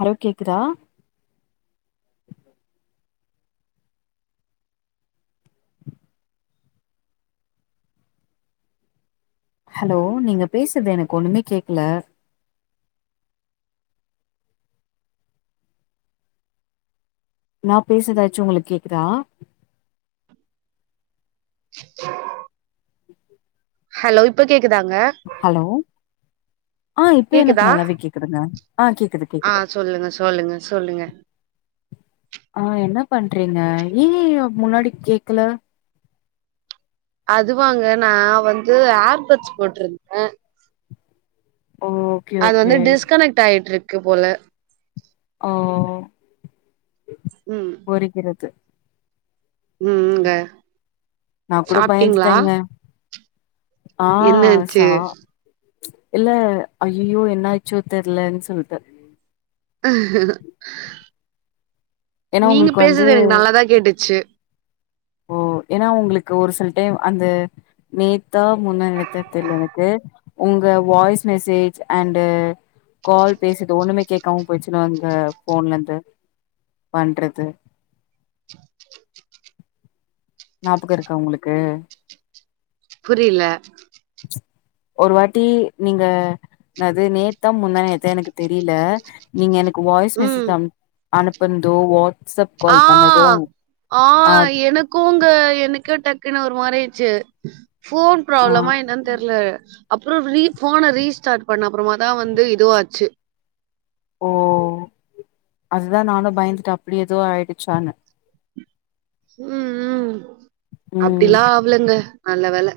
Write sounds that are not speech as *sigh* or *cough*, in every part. hello கேக்குதா hello நீங்க பேஸ்றது எனக்கு ஒண்ணுமே கேக்ல நா பேசுறதாச்சு உங்களுக் கேக்குதா ஹலோ இப்ப கேக்குதாங்க ஹலோ ஆ இப்ப கேக்குதா எனக்கு நல்லாவே கேக்குதுங்க ஆ கேக்குது ஆ கேக்குது சொல்லுங்க சொல்லுங்க சொல்லுங்க ஆ என்ன பண்றீங்க ஏய்யியோ முன்னாடி கேக்குல அது வாங்க நா வந்து ஏர்பட்ஸ் போட்ருந்த ஓ ஓகே அது வந்து ஓகே டிஸ்கனெக்ட் ஆயிட்டுருக்கு போல ம் ம் ம் ஒருகிறது ம் ம்ங்க நா கூட சாப்ட்டீங்களா பயந்துட்டேங்க ஆ என்னாச்சு சா இல்ல ஐய்யயோ என்ன ஆச்சோ தெர்லன்னு சொல்ட்டு ஏன்னா நீங்க உங்களுக்கு வந்து பேசுறது எனக்கு நல்லதா கேட்டுச்சு ஓ ஏன்னா உங்களுக்கு ஒரு சில டைம் அந்த நேத்தா முந்தாநேத்தா தெர்ல எனக்கு உங்க வாய்ஸ் மெசேஜ் அண்டு கால் பேசுது ஒண்ணுமே கேட்காம போய்டுச்சுனா அங்க ஃபோன்லந்து பண்றது ஞாபகோ இருக்கா உங்களுக்கு புரியல ஒரு வாட்டி நீங்க அது நேத்தா முந்தா நேத்தா எனக்கு தெரியல நீங்க எனக்கு வாய்ஸ் மெசேஜ் ம் அம் அனுப்பன்தோ வா ஆ ஆ எனக் கூந்த எனக்கு டக்குன்னு ஒரு மாரி ஆயிச்சு ஃபோன் ஆ ப்ராப்ளமா என்னன்னு தெர்ல அப்பறோ ரீ ஃபோன ரீஸ்டார்ட் பண்ண அப்பறமா தா வந்து இதுவாச்சு ஓ அதுதா நானு பயந்துட்டு அப்டே எதோ ஆயிடுச்சான்னு ம் ம் ம் அப்டிலா ஆவலங்க நல்ல வேல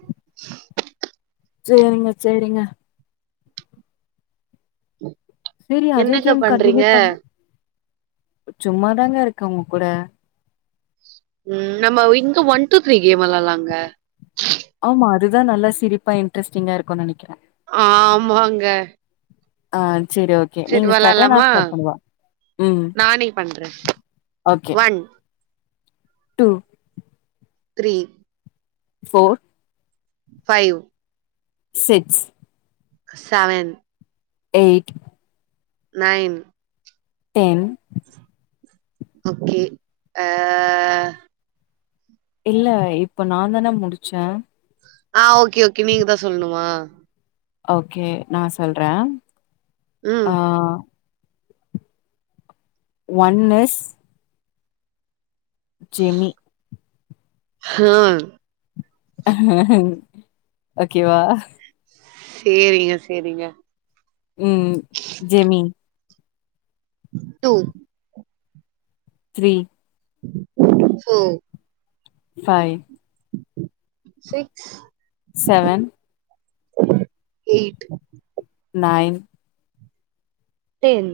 சேரிங்க சேரிங்க சேரி அதே என்னங்க கேம் பண்றீங்க கண்டினியூ பண்ணு சும்மாதாங்க இருக்கு உங்க கூட ம் நம்ம இங்க ஒன் டூ த்ரீ கேம் வளாடுலாங்க ஆமா அதுதா நல்லா சிரிப்பா இன்ட்ரஸ்டிங்கா இருக்குனு நனக்கிற ஆமாங்க ஆ சேரி ஓ கே சரி நீங்க ஸ்டார்ட் ஆ நா வெளாலாமா ஸ்டார்ட் பண்ணவா ம் நானே பண்றே okay one two three four five six seven eight nine ten okay ஆ இல்ல இப்ப நா தான முடிச்ச ஆ ஓகே ஓகே நீங்க தா சொல்ணுமா ஓகே நா சொல்ற ம் ஒன்னிஸ் ஜெமி ஹும் ஓகேவா சேரிங்க சேரிங்க ம் ம் Jemi two three four five six seven eight nine ten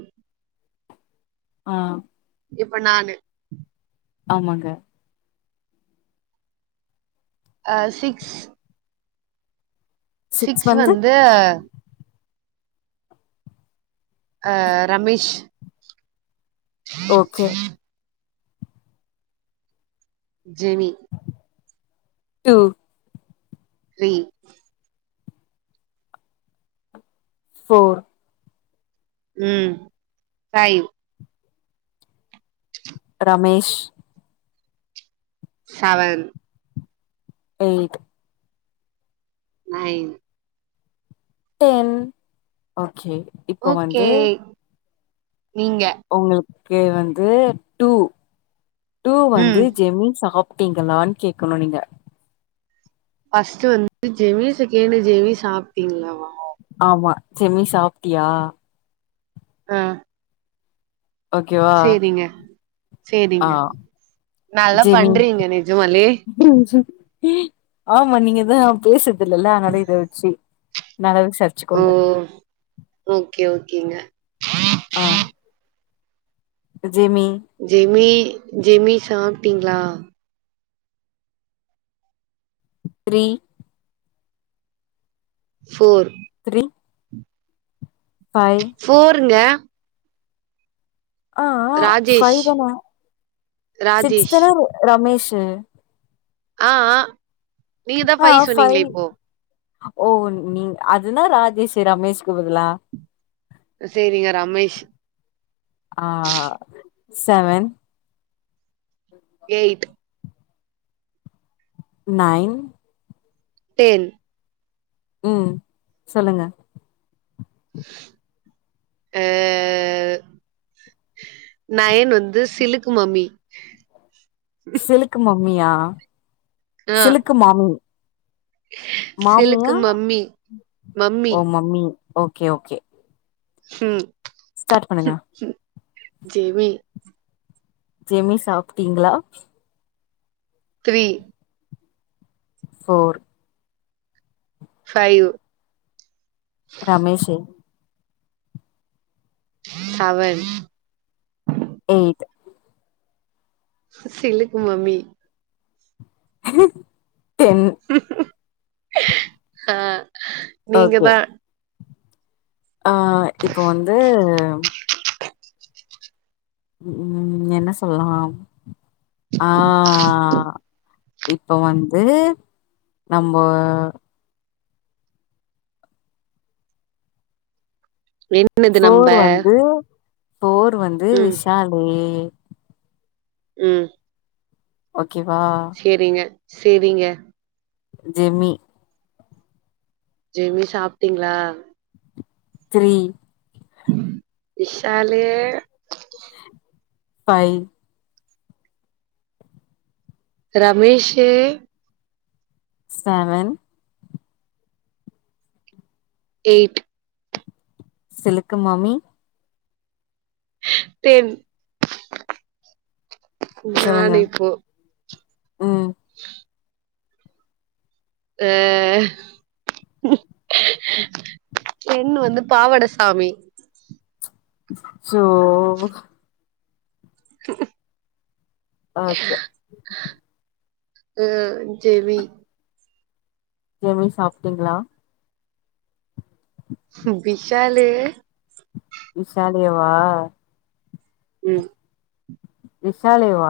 ஆ இப்ப நானு ஆமாங்க ஆ சிக்ஸ் சிக்ஸ் வந்து ஆ Ramesh okay Jemi two three four ம் five Ramesh seven eight nine ten okay இப்போ ஓகே வந்து நீங்க உங்களுக்கு வந்து டூ டூ ம் வந்து ஜெமி சாப் சாப்டீங்களானு கேக்கணும் நீங்க ஃபர்ஸ்டு வந்துட்டு ஜெமி செகண்ட்டு ஜெமி சாப்ட்டீங்களாவா ஆமா ஜெமி சாப்ட்டியா ஆ ஓகேவா சேரிங்க ஆ சேரிங்க நல்லா ஜெமி பண்றீங்க நெஜமாலே ஆமா நீங்கதா பேசுறது இல்லலா அதனால இத வச்சு நல்ல ச ம் ஓகே ஓகேங்க ஆ ஜெமி ஜெமி ஜெமி சாப்டீங்களா த்ரீ ஃபோர் த்ரீ பைவ் போருங்க ஆ ராஜேஷ் பைவ் தானே சிக்ஸ் ராஜேஷ் தானே ரமேஷ்ஷு ஆ நீங்க தா ஆ ஃபை பைவ் சொன்னீங்களே இப்போ ஓ நீ அதுனா ராஜேஷ்ஷு ரமேஷ்கு பதிலா சேரிங்க ரமேஷ் ஆ செவன் எய்ட் நைன் டென் ம் சொல்லுங்க எ நயன் வந்து சிலுக்கு மம்மி சிலுக்கு மம்மியா ஆ சிலுக்கு மாமி மாமியா சிலுக்கு மம்மி ஓ மம்மி ஓகே ஓகே ம் ஸ்டார்ட் பண்ணுங்க ம் ம் ஜெமி ஜெமி சாப்டீங்களா three four five Ramesh seven eight சிலுக்கு மம்மி டென் ஆ ஓகே நீங்கதா ஆ இப்ப வந்து ம் என்ன சொல்லா ஆ இப்ப வந்து நம்போ என் போஃர் வந்து போஃர் வந்து ம் விஷாலி ம் ஓக்கே வா சேரிங்க சேரிங்க ஜெமி ஜெமி சாப்டீங்களா three Vishal five Ramesh seven eight சிலுக்கு மாமி டெம் சொல்லுங்க ம் *unintelligible* அ டென் வந்து பாவடசாமி சோ *unintelligible* ஆத்யா அது ஜெமி ஜெமினி சாப்ட்டீங்ளா ம் விஷாலு விசாலிய வா ம் விஷாலேவா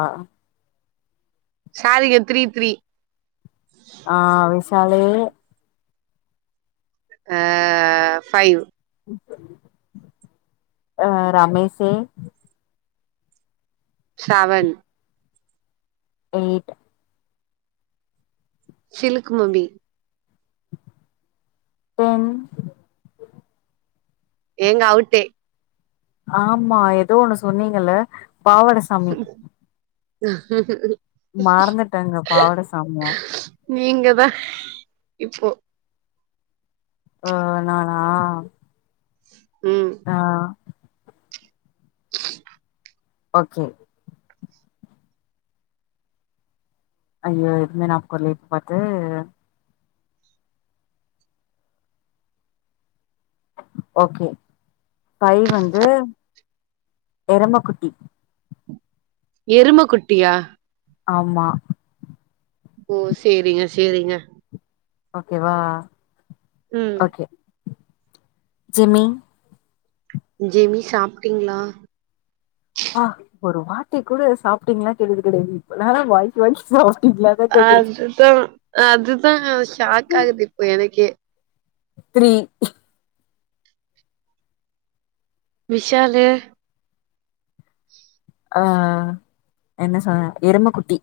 சாரிங்க த்ரீ த்ரீ ஆ விசாலே ஆ ஃபைவ் அ ரமேசே செவென் எயிட் சிலுக்கு மம்பி டென் ஏங்க அவுட்டே ஆமா ஏதோ ஒண்ணு சொன்னீங்கல்ல பாவட ச மறந்துட்டேங்க *unintelligible* பாவடசாமிய நீங்க தா இப்போ ஆ நானா ம் ஆ *unintelligible* ஓகே ஐயோ எதுவுமே நா போல்லயே இப்ப பாத்து ஓகே ஃபைவ் வந்து எருமக்குட்டி எருமக்குட்டியா ஆமா ஓ சேரிங்க சேரிங்க ஓகே வா ம் ஓகே ஜெமி ஜெமி சாப்ட்டீங்ளா ஆ ஒரு வாட்டி கூட சாப்ட்டீங்ளா கேட்டது கிடையாது இப்பலான் வாய்க்கு வாய் ஓ அதுதான் அதுதான் ஷாக் ஆகுது இப்போ எனக்கே த்ரீ விஷாலு ஆ என்ன சொன்ன எருமக்குட்டி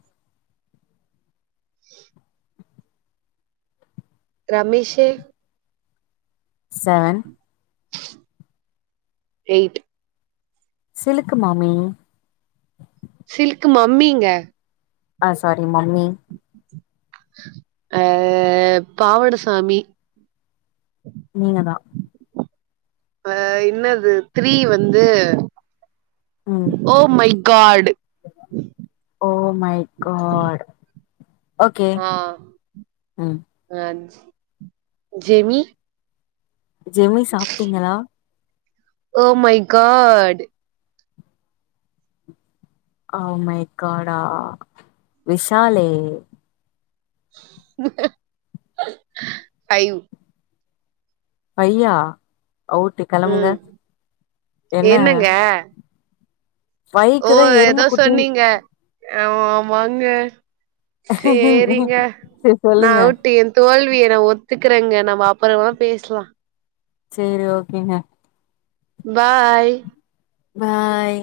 ரமேஷு செவென் ரெய்ட்டு் சிலுக் மாமி சில்க் மம்மிங்க ஆ சாரி மம்மி அ பாவடசாமி நீங்கதா அ என்னது த்ரீ வந்து ம் oh my god oh my god ஆ ம் அஞ் ஜெமி ஜெமி சாப்ட்டீங்களா ஓ மை காடு அ ஓ மை காடா விஷாலே ஃபைவ் ஃபையா அவுட்டு கெளம்புங்க ம் என்ன என்னங்க ஓ பைக்கு தா எதோ எரும குட்டின் சொன்னீங்க அ ஓ ஆமாங்க சேரிங்க செரி நா சொல்லுங்க அவுட்டு தோல்விய நா ஒத்துக்கறங்க நம்ம அப்பறமா பேசலா சேரி ஓகேங்க பாய் பாய்